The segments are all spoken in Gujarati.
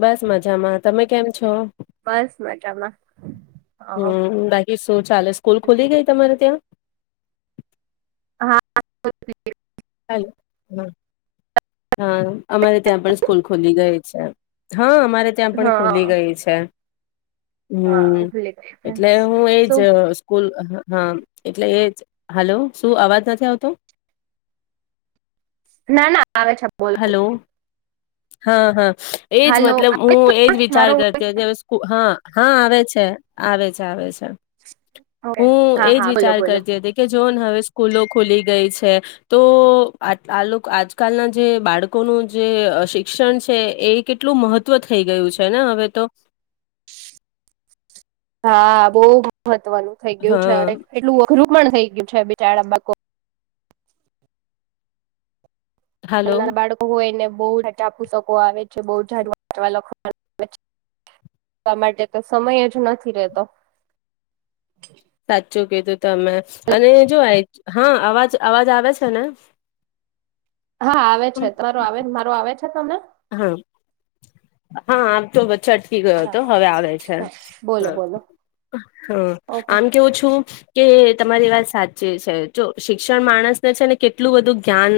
બસ મજામાં. તમે કેમ છો? બસ, મજામાં, હ‌ તો ચાલો, સ્કૂલ ખુલી ગઈ તમારે ત્યાં? હા. હલો. હ, હા, અમારે ત્યાં પણ સ્કૂલ ખુલી ગઈ છે. હા, અમારે ત્યાં પણ ખુલી હા ગઈ છે. હા હમ, ભૂલી ગઈ એટલે હું એજ શું સ્કૂલ હા, એટલે એ જ. હલો, શું અવાજ નથી આવતો? ના, ના. આવે છે, બોલ. હલો હા, હા. એજ મતલબ હું એજ વિચાર મારો કરતી હતી, હા. હા, આવે છે, આવે છે, આવે છે. હું હા એજ હા બોલો વિચાર બોલો કરતી હતી કે જોને હવે સ્કૂલો ખુલી ગઈ છે, તો આ આજકાલના જે બાળકોનું જે શિક્ષણ છે, એ કેટલું મહત્ત્વ થઈ ગયું છે ને, હવે તો હા, બહુ. હ [unintelligible] નું થઈ ગયું છે હા એટલું અઘરું પણ થઈ [unintelligible] ગયું છે બીચાડા બાકો ના હાલો ના બાળકો હોય ને [unintelligible] બહાપુસકો આવે છે બહ જા [unintelligible] વાચવા લખવા માટે તો સમય જ નથી રતો. સાચું કીધુ. તમે અને જો આય હા અવાજ અવાજ આવે છે ને? હા આવે છે તમારો આવે મારો આવે છે તમને? હા હા આમ તો ચટકી ગયો હતો હા હવે આવે છે બોલો હ બોલો હા ઓકે આમ કેવું છું કે તમારી વાત સાચી છે જો શિક્ષણ માણસને છે ને કેટલું બધું જ્ઞાન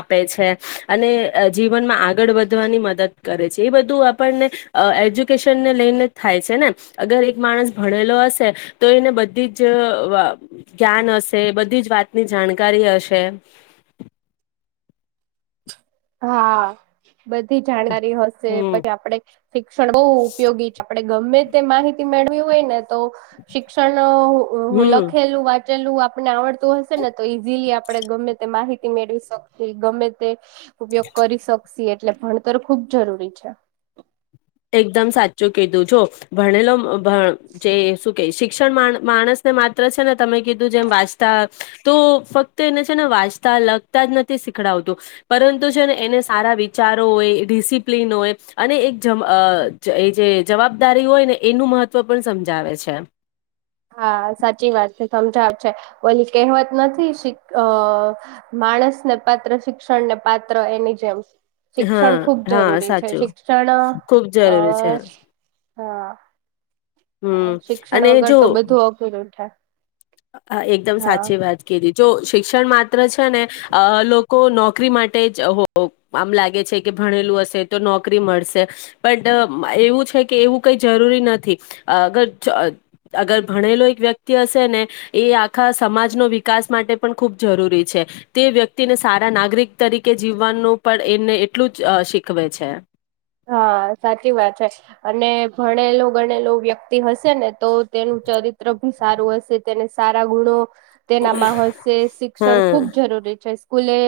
આપે છે અને જીવનમાં આગળ વધ વધવાની મદદ કરે છે એ બધું આપણને એજ્યુકેશનને લઈને જ થાય છે ને અગર એક માણસ ભણેલો હશે તો એને બધી જ જ્ઞાન હશે બધી જ વાતની જાણકારી હશે હા બધી જાણકારી હશે હમ પછી આપડે શિક્ષણ બહુ ઉપયોગી છે આપડ ગમે તે માહિતી મેળવી હોય ને તો શિક્ષણ હમ લખેલું વાત લું આપને આવડતું હશે ને તો ઈઝીલી આપણે ગમે તે માહિતી મેળવી શકએ ગમે તે ઉપયોગ કરી શકશ એટલે ભણતર ખુબ જરૂરી છે એકદમ સાચું કીધું જો ભણેલો જે શું કે શિક્ષણ માણસને માત્ર છે ને તમે કીધું જેમ વાંચતા તો ફક્ત એને છે ને વાંચતા લગતા જ નથી શીખડાવતું પરંતુ છે ને એને સારા વિચારો હોય ડિસિપ્લિન હોય અને એક અ અ એ જે જવાબદારી હોય ને એનું મહત્ત્વ પણ સમજાવે છે હા સાચી વાત છે સમજ છે ઓલી કહેવત નથી અ માણસ ને પાત્ર શિક્ષણ ને પાત્ર એની જેમ હા શિક્ષણ ખુબ હા જરૂરી છે સાચું શિક્ષણ અ ખુબ જરૂરી છે હા હા હમ શિક્ષણ અને જો વગર તો બધું અઘરુંથાય હા એકદમ સાચી વાત કીધી જો શિક્ષણ માધ્ય છે ને લોકો નો નોકરી માટે જ હો આમ લાગે છે કે ભણેલું હશે તો નોકરી મળશે પણટ એવું છે કે એવું કઈ જરૂરી નથી અગર અગર ભણેલો એક વ્યક્તિ હશે ને એ આખા સમાજનો વિકાસ માટે પણ ખૂબ જરૂરી છે તે વ્યક્તિને સારા નાગરિક તરીકે જીવવાનું પણ એને એટલું જ શીખવે છે હા સાચી વાત છે અને ભણેલો ગણેલો વ્યક્તિ હશે ને તો તેનું ચરિત્ર સારું હશે તેને સારા ગુણો તેનામાં હશે શિક્ષણ હા ખુબ જરૂરી છે સ્કૂલે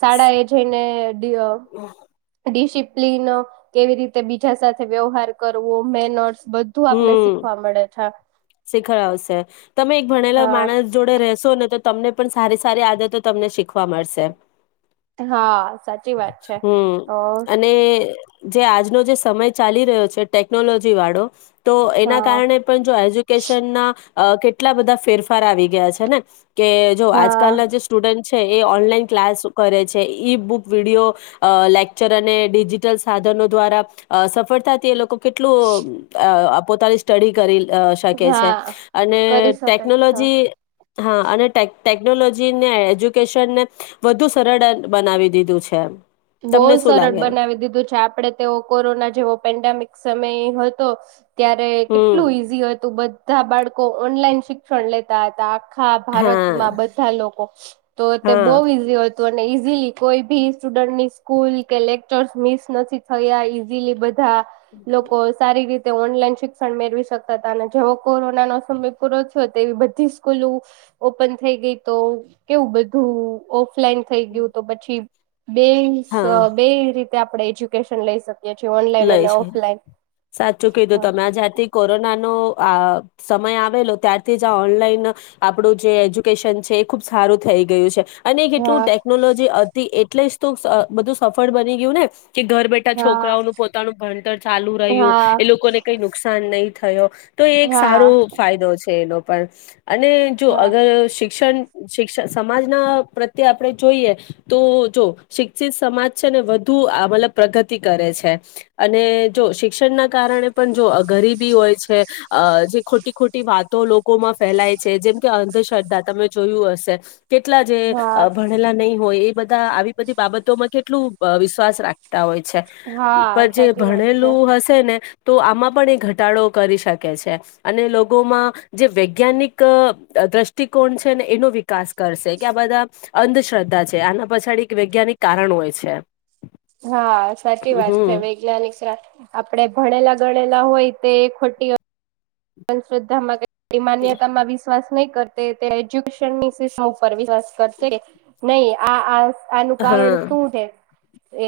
શાળા એ જઈને દીયો ડિસિપ્લન કેવી રીતે બીજા સાથે વ્યવહાર કરવો મેનર્સ બધું આપને હમ શીખવા મળે છે શીખવા આવશે તમે એક ભણેલા હા માણસ જોડે રશો ને તો તમને પણ સારી સારી આદતો તમને શીખવા મળશે હા સાચી વાત છે તો હમ અને જે આજનો જે સમય ચાલી રહ્યો છે ટેકનોલોજી વાળો તો એના હા કારણે પણ જો એજ્યુકેશન ના અ કેટલા બધા ફેરફાર આવી ગયા છે ને કે જો હા આજકાલના જે સ્ટુડન્ટ એ ઓનલાઈન ક્લાસ કરે છે ઈ બુક વિડીયો લેક્ચર અને ડિજિટલ સાધનો દ્વારા સફળતાથી એ લોકો કેટલું અ પોતાની સ્ટડી કરી શકે છે હા અને કરી શકે છે ટેકનોલોજી હા અનેટે ટેકનોલોજીને એજ્યુકેશનને વધુ સરળ બનાવી દીધું છે એ બહુ સરળ બનાવી દીધું છે આપડે તેઓ કોરોના જેવો પેન્ડેમિક સમય તોફ ત્યારે કેટલું હમ ઈઝી હતું બધ તા બાળકો ઓનલાઈન શિક્ષણ લેતા હતા આખા હા ભારતમાં બધા લોકો તો તે હા બહુ ઈજી અને ઈઝીલી કોઈ બી સ્ટુડન્ટની સ્કૂલ કે લેકચર્સ મિસ નથી થયા ઈઝીલી બધા હા લોકો સારી રીતે તે ઓનલાઈન શિક્ષણ મેળવી શકતા હતા અને જેવો કોરોના નો સમય પૂરો થયો તેવી બધી સ્કૂલ ઓપન થઈ ગઈ તો કેવું બધું ફ્લેન થઈ ગયું તો પછી બે હા બે રીતે તે આપણે એજ્યુકેશન લઈ શકી લઈ છે સાચું કીધું હા તમે આ જાથી કોરોના નો આ સમય આવેલો ત્યારથી જ આ ઓનલાઈન આપણું જે એજ્યુકેશન છે એ ખુબ સારું થઈ ગયું છે અને કેટલું હા ટેકનોલોજી હતી એ એટલે જ તો બધું સફળ બની ગયું ને કે ઘર બેઠા હા છોકરાઓનું પોતાનું ભણતર ચાલુ રહ્યું હા એ લોકોને કઈ નુકસાન નઈ થયો. તો એ એક સારો ફાયદો છે. એ લોકો પર અને જો હા અગર શિક્ષણ શિક્ષણ સમાજના પ્રત્યે આપડે જોઈએ તો જો શિક્ષિત સમાજ છે ને વધુ અ મતલબ પ્રગતિ કરે છે. અને જો શિક્ષણના કારણે પણ જો ગરીબ બી હોય છે. અ જે ખોટી-ખોટી વાતો લોકોમાં ફેલાય છે. જેમ કે અંધશ્ર્ધા તમે જોયું હશે. કેટલા જે હા ભણેલા નહીં હોય એ બધા આવી બધી બાબતોમાં કેટલું વિશ્વાસ રાખતા હોય છે. હા જે સાચી વાત છે ભણેલું હશે ને તો આમાં પણ એ ઘટાડો કરી શકે છે. અને લોકોમાં જે વૈજ્ઞાનિક દ્રષ્ટિકોણ છે ને એનો વિકાસ કરશે કે આ બધા અંધશ્રદ્ધા છે. આના પછાડી એક વૈજ્ઞાનિક કારણ હોય છે. હા, સાચી વાત છે. હમ [unintelligible] આપડે ભણેલા-ગણેલા હોય તે એ ખોટી અંધશ્રદ્ધામાં માન્યતામાં વિશ્વાસ નહી કરતે તે એજ્યુકેશનની સિસ્ટમ ઉપર વિ કરશેે. નઈ. આ આ આનું કારણ હા શું ધે?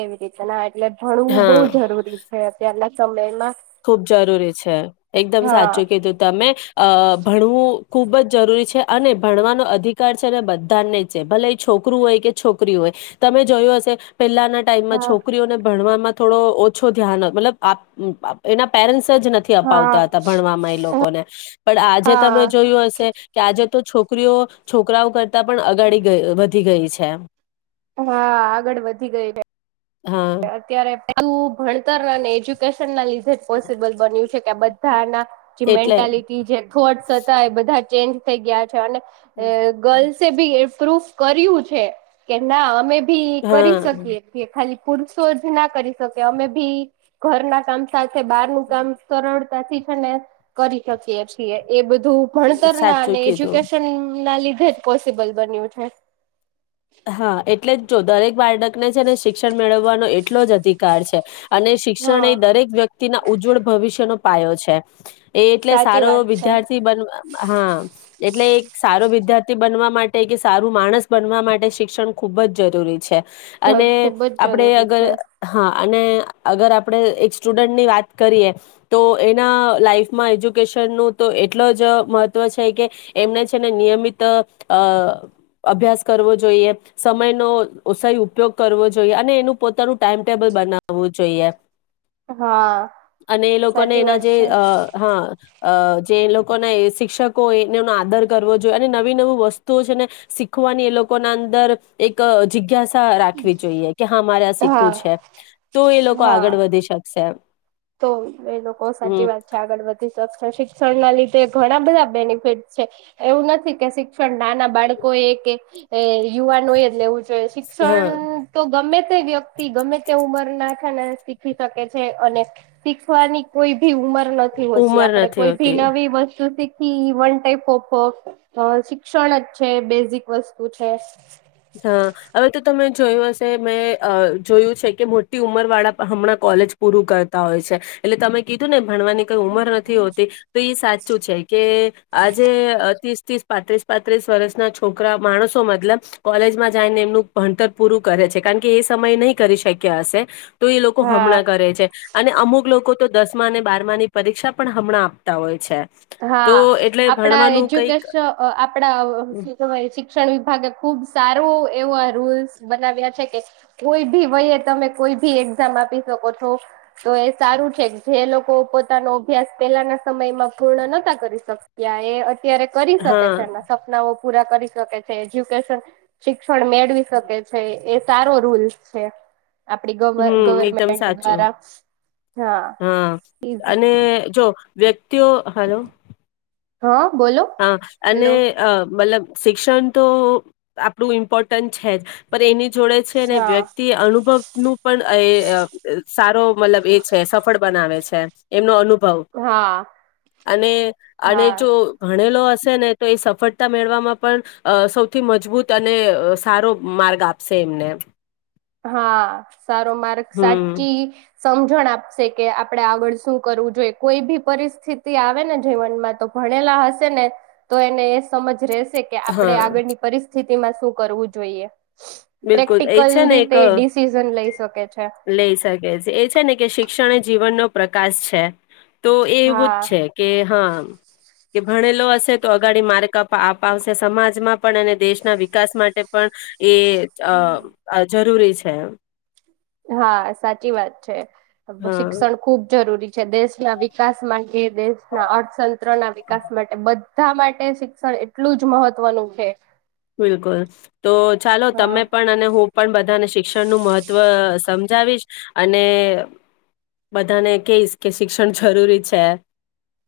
એવી રીત ના એટલે ભણવું હા બઉ જરૂરી છે. અત્યારના સમયમાં. ખુબ જરૂરી છે. એકદમ હા સાચું કીધું તમે અ ભણવું ખૂબ જ જરૂરી છે. અને ભણવાનો અધિકાર છે ને બધાને જ છે ભલે એ છોકરું હોય કે છોકરી હોય તમે જોયું હશે પેલાના ટાઈમમાં હા છોકરીઓને ભણવાવા માં થોડો ઓછો ધ્યાન મતલબ આપ અપ એના પેરેન્ટ્સ જ નથી હા અપાવતા હતા ભણવામાં એ લોકોને પણ આજે તમે હા જોયું હશે કે આજે તો છોકરીઓ છોકરાઓ કર તા પણ અગાડી ગ વધી ગઈ છે. એમ હા આગળ વધી ગઈ છે હા અત્યારે ભણતરને એજ્યુકેશન ના લીધ પોસિબલ બન્યું છે કે આ બધાના જે એટલે મેન્ટાલિટી જે થોટસ હતા એ બધા ચેન્જ થઈ ગયા. છે ગર્લસ એ ભી. પ્રૂફ કર્યું છે કે ના અમે. ભી કરી હા શકીએ ખાલી. પુરસો જ ના કરી શકે અમે ભી ઘર ના કામ સા. બહાર નું કામ કરણ. સાથી છે ને કરી શકીએ છીએ એ બધું. હુ ભણતર ના સાચું અને કીધું એજ્યુકેશન. આ ના લીધે જ પોસિબલ બન્યું છે. હા એટલે જ જો દરેક બાળકને છે અને શિક્ષણ મેળવવાનો એ. એટલો જ અધિકાર છે. અને શિક્ષણ હા એ દરેક વ્યક્તિના ઉજ્જવળ ભવિષ્યનો. પાયો છે. એ એટલે સાચી સારો વાત છે વિદ્યાર્થી બનવામાં હા. એટલે એક સારો વિદ્યાર્થી બનવા માટે કે સારું માણસ બનવા માટે. શિક્ષણ ખુબ જ જરૂરી છે. ઘર અને ખુબ જ આપડે જરૂરી અગર છે હા. અને અગર આપણે એક સ્ટુડન્ટની વાત કરીએ તો એના લાાઈફમાં એજ્યુકેશનનું તો એટલો જ મહત્ત્વ છે કે એમને છે ને નિયમિત અભ્યાસ કરવો જોએ. જોઈએ સમયનો સહી ઉપયોગ કરવો જોઈએ અને એનું પોતાનું ટાઈમ ટેબલ બનાવવું જોઈએ. હા અને એ લોકોને સાચી એના વાત જે છે હા. અ જે એ લોકોને શિક્ષકો હોય એને એનો આદર કરવો જોઈએ અને નવી નવી વસ્તુઓ છે ને શીખવાની એ લોક ના અંદર એક જિગ્યાસા રાખવી જોઈએ કે હા મારે આ હા શીખવું છે તો એ લોકો હા આગળ વધી શકશે. તો એ લોકો સાચી હમ વાત છે આગળ વધી શકષે શિક્ષણ ના લીધે. તે ઘણા બધા બેનિફિટ છે એવું નથી કે શિક્ષણ નાના બાળકો એ કે યુવાનો એ જ લેવું હા શિક્ષણ તો ગમે તે વ્યક્તિ ગમે તે ઉંમર. ના છે ને શીખી શકે છે અને. શીખવાની કોઈ. ઉમર નથી હોછી ઉમર આપણે નથી કોઈ ભી હોતી નવી વસ્તુ શીખ. થી વન ટાઇપ ઓફો શિક્ષણ જ છે બેઝિક વસ્તુ છે. હા હવે તો તમે જોયું હશે મેં જોયું છે કે મોટી ઉંમર વાળા હમણાં કોલેજ પૂરું કરતા હોય છે એટલે તમે કીધું ને. ભણવાની કઈ ઉમર નથી હોતી તો સાચું છે કે આજે અતિ. પ્રીસ પાંત્રીસ પાંત્રીસ વર્ષના છોકરા માણસો મતલબ. કોલેજમાં જાયને એમનું ભણતર પૂરું કરે છે કારણ કે એ સમય નહીં કરી શક્યા હશે. તો એ લોકો હા હમણાં કરે છે. અને અમુક લોકો તો દસમા અને બારમા ની પરીક્ષા પણ હમણાં આપતા હોય છે. તો હા એટલે આપડા ભણવાનું કઈક એજ્યુકેશ આપડા શિક્ષણ વિભાગે ખુબ સારો એવા રૂલ્સ બનાવ્યા છે કે કોઈ ભી વયે તમે કોઈ ભી એક્ઝામ આપી શકો છો તો એ સારું છે જે લોકો પોતાનો અભ્યાસ પેલાના સમયમાં. પૂર્ણ નતા કરી શક્યા એ અત્યારે કરી શકે હા છે એમના સપનાઓ પૂરા કરી શકે છે એજ્યુકેશન શિક્ષણ મેળવી શકે છે એ સારો રૂલ્સ છે. આપડી હમ એકદમ ગવર્મેન્ટ સાચું દ્વારા હા એજ વેક. તે હલોલો. હા. બોલો હા અને હેલો અ મતલબ શિક્ષણ તો આપણું ઇમ્પોર્ટન્ટ છે જ પણ એની જોડે છે અને હા વ્યક્તિ અનુભવનું પણ એ સારો. મતલબ એ છે સફળ બનાવે છે. એમનો અનુ ભાવ હા અને અને હા જો ભણેલો હશે ને તો એ સફળતા મેળવામાં પણ સૌથી મજબૂત અને સારો માર્ગ આપશે એમને. હા. સારો માર્ગ હમ સી. સમજણ આપશે કે આપડે આગળ શું કરવું જોઈએ કોઈ બી પરિસ્થિતિ આવે ને જીવનમાં તો ભણેલા હશે ને તો એને એ સમજ રહે. કે આપણે હા આગળની પરિસ્થિતિ તેમાં શું કરવું જોઈએ. બિલકુલ એ છે ને એક એ ડડી સિઝન લઈ. ઓકે લઈ શકે છે એ છે ને કે શિક્ષણ - જીવનનોો પ્રકાશ છે. તો એ હા એવું જ છે કે હા. કે ભણેલો હશે તો અગાડી માર્ક અપા આપાવશે સમાજમાં પણ અને દેશના વિકાસ માટે પણ એ હમ અ જરૂરી છે. છે એવું હા સાચી વાત છે. હા શિક્ષણ ખૂબ જરૂરી છે, દેશના વિકાસ મા એ દેશના અર્થતંત્ર ના વિકાસ માટે બધ ધા માટે શિક્ષણ એટલું જ મહત્વનું છે. બિલકુલ. તો ચાલો હા તમે પણ અને હું પણ બધાને શિક્ષણ નું મહત્વ સમજાવીશ અને બધાને કહીશ કે શિક્ષણ જરૂરી છે.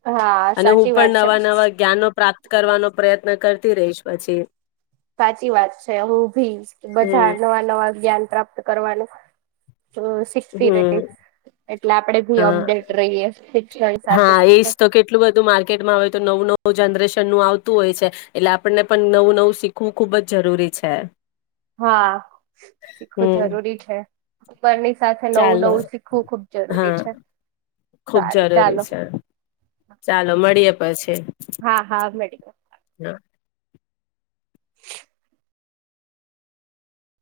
હા અને હું સાચી વાત પણ છે. નવા નવા જ્ઞાનો પ્રાપ્ત કરવાનો પ્રયત્ન કરતી રહીશ પછી. સાચી વાત છે હું ભી બધા હમ નવા નવા જ્ઞાન પ્રાપ્ત કરવાનું અ શિખતી હમ રહીશ એટલે આપણેે ભી હા અપડેટ રહીએ શિક્ષણ સાથે સાથે. કેટમાં હોય તો નવું નવું જનરેશન નું આવતું હોય છે, એટલે આપણને પણ નવું નવું શીખવું ખુબ જ જરૂરી છે. હા શીખવુ હમ જરૂરી છે. ઉપરની સાથે નવું ચાલો નવું શીખવું ખુબ જરૂરી હા છે ખુબ સારું જરૂરી ચાલો છે, ચાલો મળીએ પછી હા હા મળી હા.